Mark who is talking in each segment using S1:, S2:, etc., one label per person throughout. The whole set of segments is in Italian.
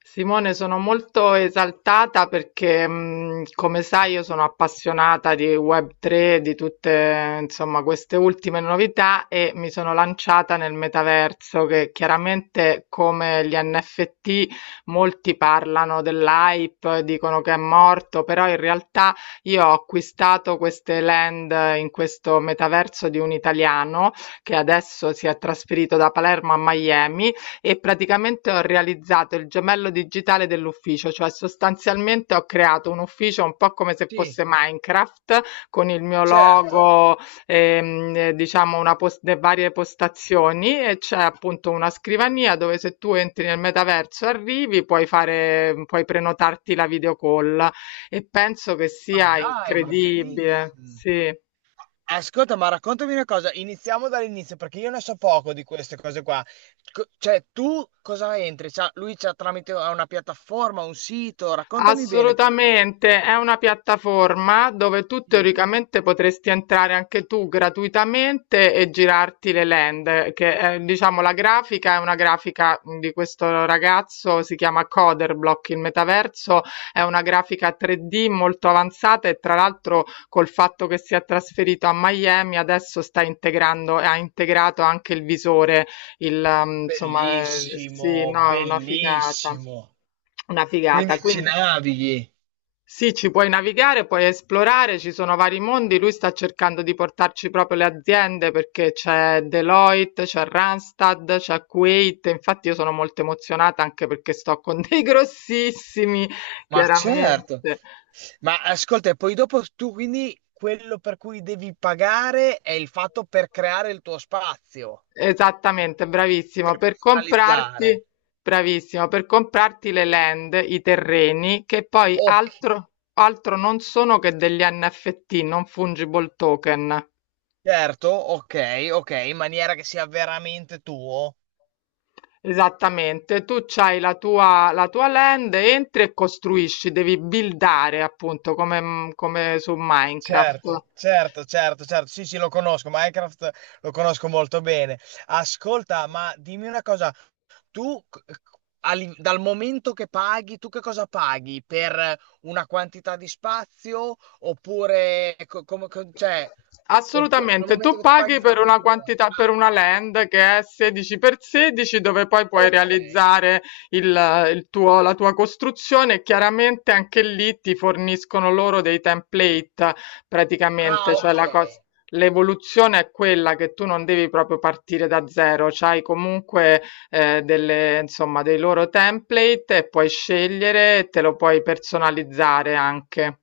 S1: Simone, sono molto esaltata perché, come sai, io sono appassionata di Web3, di tutte, insomma, queste ultime novità e mi sono lanciata nel metaverso che chiaramente come gli NFT molti parlano dell'hype, dicono che è morto, però in realtà io ho acquistato queste land in questo metaverso di un italiano che adesso si è trasferito da Palermo a Miami e praticamente ho realizzato il gemello digitale dell'ufficio, cioè sostanzialmente ho creato un ufficio un po' come se
S2: Sì,
S1: fosse Minecraft con il mio
S2: certo.
S1: logo, diciamo le varie postazioni e c'è appunto una scrivania dove se tu entri nel metaverso e arrivi puoi fare, puoi prenotarti la video call e penso che
S2: Ma
S1: sia
S2: dai, ma
S1: incredibile.
S2: bellissimo.
S1: Sì.
S2: Ascolta, ma raccontami una cosa, iniziamo dall'inizio perché io ne so poco di queste cose qua. Cioè, tu cosa entri? Lui c'ha tramite una piattaforma, un sito, raccontami bene.
S1: Assolutamente, è una piattaforma dove tu
S2: Sì.
S1: teoricamente potresti entrare anche tu gratuitamente e girarti le land, che è, diciamo la grafica è una grafica di questo ragazzo, si chiama Coderblock, il metaverso è una grafica 3D molto avanzata e tra l'altro col fatto che si è trasferito a Miami adesso sta integrando e ha integrato anche il visore, insomma, sì,
S2: Bellissimo,
S1: no, è una figata.
S2: bellissimo.
S1: Una figata,
S2: Quindi ci
S1: quindi
S2: navighi.
S1: sì, ci puoi navigare, puoi esplorare, ci sono vari mondi. Lui sta cercando di portarci proprio le aziende perché c'è Deloitte, c'è Randstad, c'è Kuwait. Infatti io sono molto emozionata anche perché sto con dei grossissimi,
S2: Ma
S1: chiaramente.
S2: certo. Ma ascolta, e poi dopo tu quindi quello per cui devi pagare è il fatto per creare il tuo spazio.
S1: Esattamente, bravissimo.
S2: Per
S1: Per
S2: personalizzare.
S1: comprarti, bravissimo, per comprarti le land, i terreni, che poi
S2: Ok,
S1: altro non sono che degli NFT, non fungible token.
S2: certo, ok, ok, in maniera che sia veramente tuo.
S1: Esattamente, tu c'hai la tua land, entri e costruisci, devi buildare appunto come, su Minecraft.
S2: Certo, certo, certo, certo. Sì, sì, lo conosco, Minecraft lo conosco molto bene. Ascolta, ma dimmi una cosa, tu c- c- a li- dal momento che paghi, tu che cosa paghi? Per una quantità di spazio oppure cioè, dal
S1: Assolutamente,
S2: momento
S1: tu
S2: che tu paghi
S1: paghi
S2: fai
S1: per
S2: quello
S1: una
S2: che vuoi?
S1: quantità, per
S2: Ah,
S1: una land che è 16 per 16 dove poi puoi
S2: ok.
S1: realizzare il, il tuo, la tua costruzione e chiaramente anche lì ti forniscono loro dei template praticamente,
S2: Ah,
S1: cioè
S2: ok.
S1: la cosa. L'evoluzione è quella che tu non devi proprio partire da zero, c'hai comunque delle, insomma, dei loro template e puoi scegliere e te lo puoi personalizzare anche.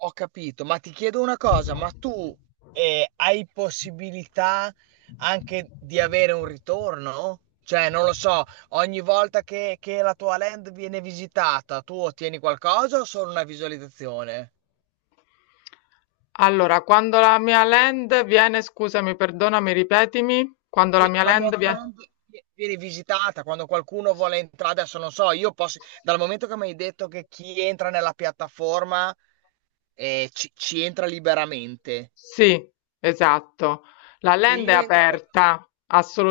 S2: Ho capito, ma ti chiedo una cosa, ma tu hai possibilità anche di avere un ritorno? Cioè, non lo so, ogni volta che la tua land viene visitata, tu ottieni qualcosa o solo una visualizzazione?
S1: Allora, quando la mia land viene, scusami, perdonami, ripetimi, quando la mia
S2: Quando la
S1: land
S2: tua
S1: viene.
S2: land viene visitata, quando qualcuno vuole entrare, adesso non so, io posso, dal momento che mi hai detto che chi entra nella piattaforma ci entra liberamente,
S1: Sì, esatto. La
S2: se
S1: land è
S2: io entro.
S1: aperta,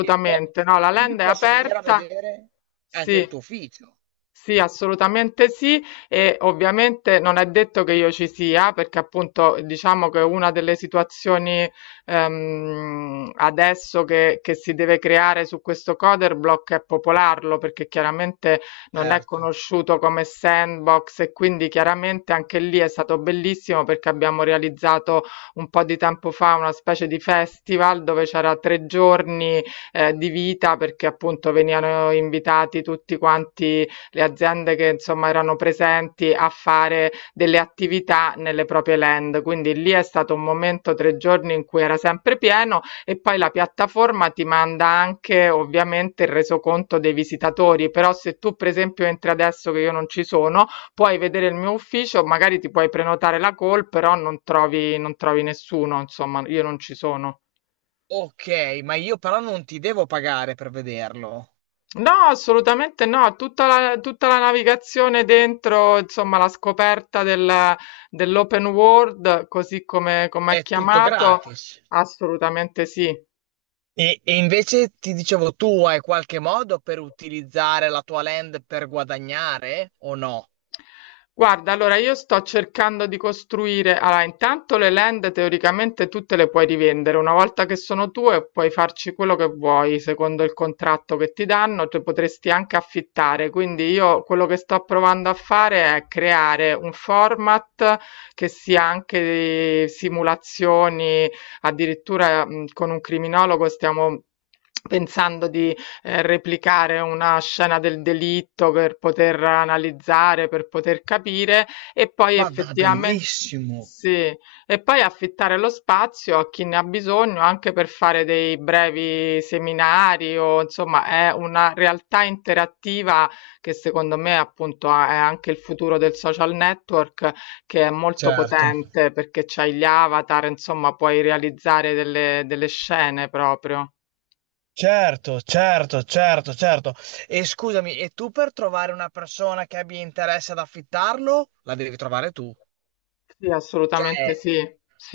S2: E po-
S1: No, la
S2: quindi
S1: land è
S2: posso venire a
S1: aperta.
S2: vedere anche
S1: Sì.
S2: il tuo ufficio.
S1: Sì, assolutamente sì, e ovviamente non è detto che io ci sia, perché appunto diciamo che una delle situazioni adesso che si deve creare su questo Coderblock è popolarlo, perché chiaramente non è
S2: Certo.
S1: conosciuto come sandbox e quindi chiaramente anche lì è stato bellissimo perché abbiamo realizzato un po' di tempo fa una specie di festival dove c'era 3 giorni, di vita perché appunto venivano invitati tutti quanti le aziende che insomma erano presenti a fare delle attività nelle proprie land. Quindi lì è stato un momento 3 giorni in cui era sempre pieno e poi la piattaforma ti manda anche ovviamente il resoconto dei visitatori, però se tu per esempio entri adesso che io non ci sono, puoi vedere il mio ufficio, magari ti puoi prenotare la call, però non trovi nessuno, insomma, io non ci sono.
S2: Ok, ma io però non ti devo pagare per vederlo.
S1: No, assolutamente no, tutta la navigazione dentro, insomma, la scoperta dell'open world, così come, come è
S2: È tutto
S1: chiamato,
S2: gratis.
S1: assolutamente sì.
S2: E invece ti dicevo, tu hai qualche modo per utilizzare la tua land per guadagnare o no?
S1: Guarda, allora io sto cercando di costruire, allora intanto le land teoricamente tutte le puoi rivendere, una volta che sono tue puoi farci quello che vuoi, secondo il contratto che ti danno, tu potresti anche affittare, quindi io quello che sto provando a fare è creare un format che sia anche di simulazioni, addirittura con un criminologo stiamo pensando di replicare una scena del delitto per poter analizzare, per poter capire e poi
S2: Ma da
S1: effettivamente
S2: bellissimo.
S1: sì, e poi affittare lo spazio a chi ne ha bisogno anche per fare dei brevi seminari o insomma è una realtà interattiva che secondo me appunto è anche il futuro del social network che è molto
S2: Certo.
S1: potente perché c'hai gli avatar, insomma puoi realizzare delle scene proprio.
S2: Certo, certo, certo, certo. E scusami, e tu per trovare una persona che abbia interesse ad affittarlo, la devi trovare tu.
S1: Sì, assolutamente
S2: Cioè,
S1: sì.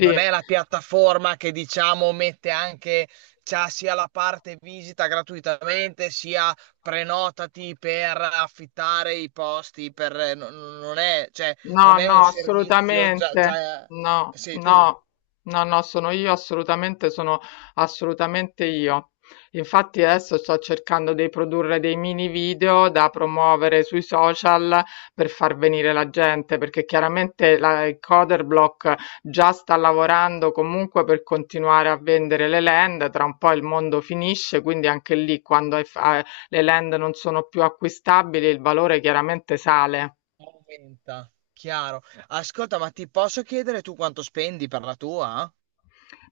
S2: non è la piattaforma che diciamo mette anche, c'ha sia la parte visita gratuitamente, sia prenotati per affittare i posti, per, non è, cioè,
S1: No,
S2: non è un
S1: no,
S2: servizio già,
S1: assolutamente.
S2: già
S1: No,
S2: sei tu,
S1: no, no, no, sono io, assolutamente, sono assolutamente io. Infatti adesso sto cercando di produrre dei mini video da promuovere sui social per far venire la gente, perché chiaramente il Coderblock già sta lavorando comunque per continuare a vendere le land, tra un po' il mondo finisce, quindi anche lì quando le land non sono più acquistabili il valore chiaramente sale.
S2: aumenta, chiaro. Ascolta, ma ti posso chiedere tu quanto spendi per la tua?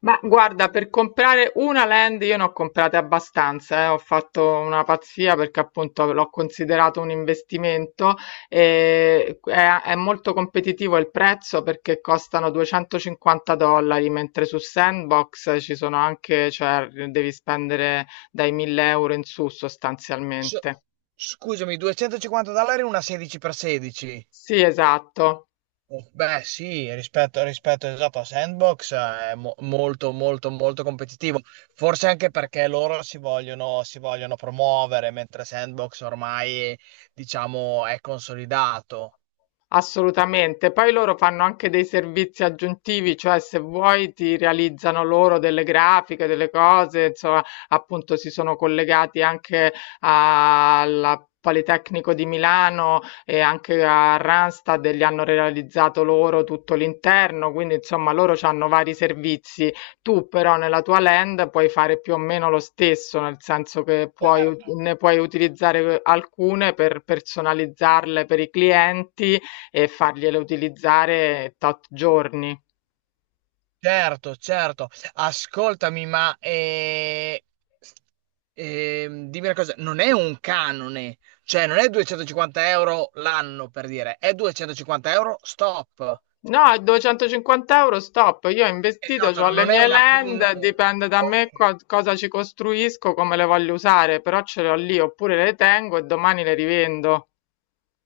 S1: Ma guarda, per comprare una land io ne ho comprate abbastanza, ho fatto una pazzia perché appunto l'ho considerato un investimento e è molto competitivo il prezzo perché costano 250 dollari, mentre su Sandbox ci sono anche, cioè devi spendere dai 1000 € in su
S2: S-
S1: sostanzialmente.
S2: Scusami, 250 dollari una 16x16.
S1: Sì, esatto.
S2: Beh, sì, rispetto esatto a Sandbox, è molto, molto, molto competitivo. Forse anche perché loro si vogliono promuovere, mentre Sandbox ormai, diciamo, è consolidato.
S1: Assolutamente, poi loro fanno anche dei servizi aggiuntivi, cioè se vuoi ti realizzano loro delle grafiche, delle cose, insomma, appunto si sono collegati anche al Politecnico di Milano e anche a Randstad e gli hanno realizzato loro tutto l'interno, quindi insomma loro hanno vari servizi. Tu però nella tua land puoi fare più o meno lo stesso, nel senso che puoi, ne puoi utilizzare alcune per personalizzarle per i clienti e fargliela utilizzare tot giorni.
S2: Certo, certo. Ascoltami, ma dimmi una cosa, non è un canone, cioè non è 250 € l'anno per dire, è 250 € stop.
S1: No, 250 € stop, io ho investito, ho
S2: Esatto,
S1: le
S2: non è
S1: mie
S2: una. Un.
S1: land, dipende da me
S2: Ok.
S1: cosa ci costruisco, come le voglio usare, però ce le ho lì, oppure le tengo e domani le rivendo.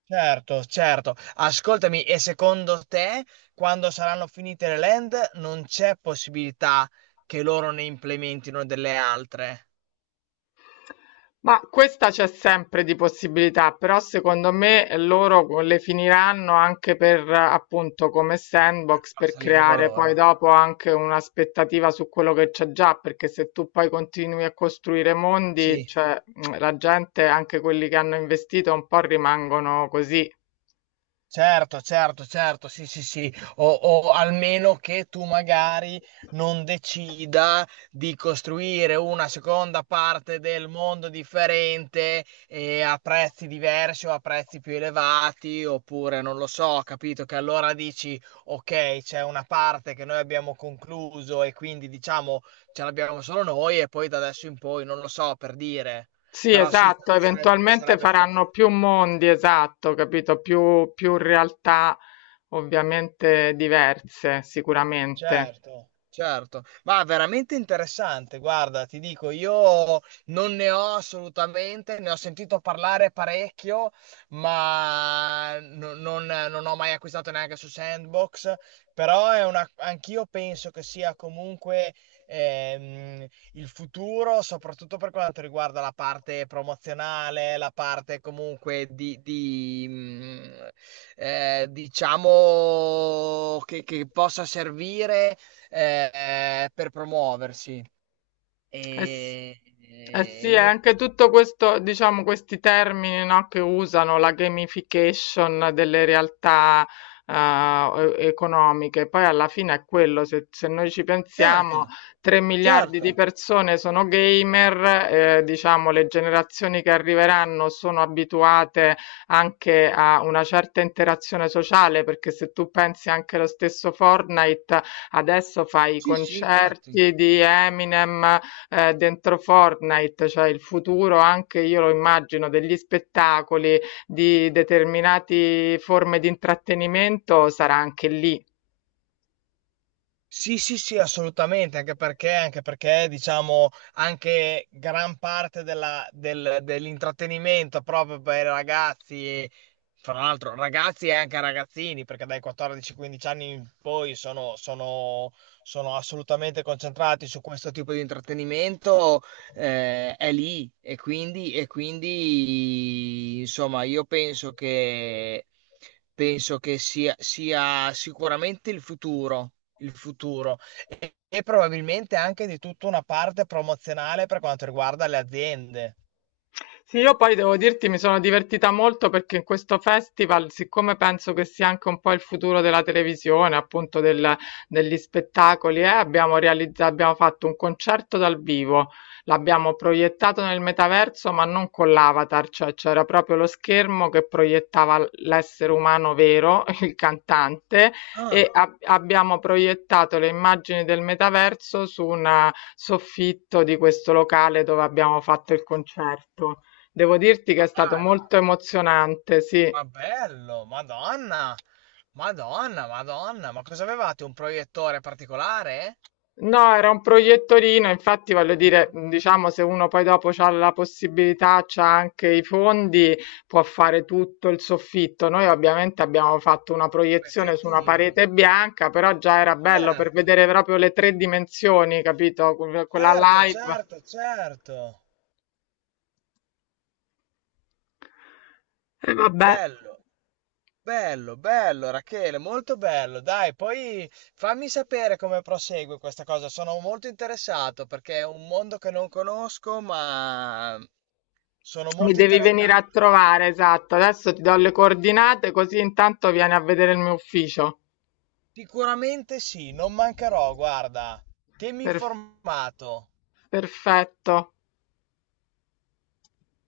S2: Certo, certo. Ascoltami, e secondo te, quando saranno finite le land, non c'è possibilità che loro ne implementino delle altre
S1: Ma questa c'è sempre di possibilità, però secondo me loro le finiranno anche per appunto come
S2: per
S1: sandbox
S2: far
S1: per
S2: salire il
S1: creare poi
S2: valore?
S1: dopo anche un'aspettativa su quello che c'è già, perché se tu poi continui a costruire mondi,
S2: Sì.
S1: cioè la gente, anche quelli che hanno investito, un po' rimangono così.
S2: Certo, certo, certo, sì, sì, sì, o almeno che tu magari non decida di costruire una seconda parte del mondo differente e a prezzi diversi o a prezzi più elevati, oppure non lo so, capito? Che allora dici, ok, c'è una parte che noi abbiamo concluso e quindi diciamo ce l'abbiamo solo noi e poi da adesso in poi, non lo so, per dire,
S1: Sì,
S2: però sì,
S1: esatto,
S2: sarebbe,
S1: eventualmente
S2: sarebbe forse.
S1: faranno più mondi, esatto, capito? Più realtà ovviamente diverse, sicuramente.
S2: Certo, certo, ma veramente interessante, guarda, ti dico, io non ne ho assolutamente, ne ho sentito parlare parecchio, ma non ho mai acquistato neanche su Sandbox, però è una, anch'io penso che sia comunque ehm, il futuro, soprattutto per quanto riguarda la parte promozionale, la parte comunque diciamo che possa servire per promuoversi.
S1: Eh s-
S2: E,
S1: eh sì,
S2: e
S1: è
S2: niente.
S1: anche tutto questo, diciamo, questi termini, no, che usano la gamification delle realtà eh, economiche. Poi alla fine è quello, se noi ci pensiamo,
S2: Certo,
S1: 3 miliardi
S2: certo.
S1: di persone sono gamer, diciamo, le generazioni che arriveranno sono abituate anche a una certa interazione sociale, perché se tu pensi anche allo stesso Fortnite, adesso fai i
S2: Sì, sì, infatti.
S1: concerti di Eminem dentro Fortnite, cioè il futuro anche io lo immagino degli spettacoli, di determinate forme di intrattenimento sarà anche lì.
S2: Sì, sì, sì, assolutamente, anche perché, diciamo, anche gran parte dell'intrattenimento proprio per i ragazzi, fra l'altro ragazzi e anche ragazzini, perché dai 14-15 anni in poi sono assolutamente concentrati su questo tipo di intrattenimento, è lì e quindi, insomma, io penso che sia sicuramente il futuro e probabilmente anche di tutta una parte promozionale per quanto riguarda le aziende.
S1: Sì, io poi devo dirti, mi sono divertita molto perché in questo festival, siccome penso che sia anche un po' il futuro della televisione, appunto degli spettacoli, abbiamo fatto un concerto dal vivo, l'abbiamo proiettato nel metaverso, ma non con l'avatar, cioè c'era proprio lo schermo che proiettava l'essere umano vero, il cantante, e
S2: Ah,
S1: abbiamo proiettato le immagini del metaverso su un soffitto di questo locale dove abbiamo fatto il concerto. Devo dirti che
S2: ma
S1: è stato
S2: dai, ma,
S1: molto emozionante, sì.
S2: ma bello, Madonna, Madonna, Madonna, ma cosa avevate? Un proiettore particolare?
S1: No, era un proiettorino, infatti voglio
S2: Non
S1: dire,
S2: lo so.
S1: diciamo, se uno poi dopo ha la possibilità, c'ha anche i fondi, può fare tutto il soffitto. Noi ovviamente abbiamo fatto una
S2: Un
S1: proiezione su una
S2: pezzettino.
S1: parete bianca, però già era bello per
S2: Certo,
S1: vedere proprio le tre dimensioni, capito? Quella
S2: certo,
S1: live.
S2: certo, certo.
S1: E vabbè,
S2: Bello. Bello, bello Rachele, molto bello. Dai, poi fammi sapere come prosegue questa cosa. Sono molto interessato perché è un mondo che non conosco, ma sono
S1: mi
S2: molto
S1: devi
S2: interessato.
S1: venire a trovare, esatto. Adesso ti do le coordinate, così intanto vieni a vedere il mio ufficio.
S2: Sicuramente sì, non mancherò, guarda. Tienimi
S1: Per-
S2: informato.
S1: Perfetto.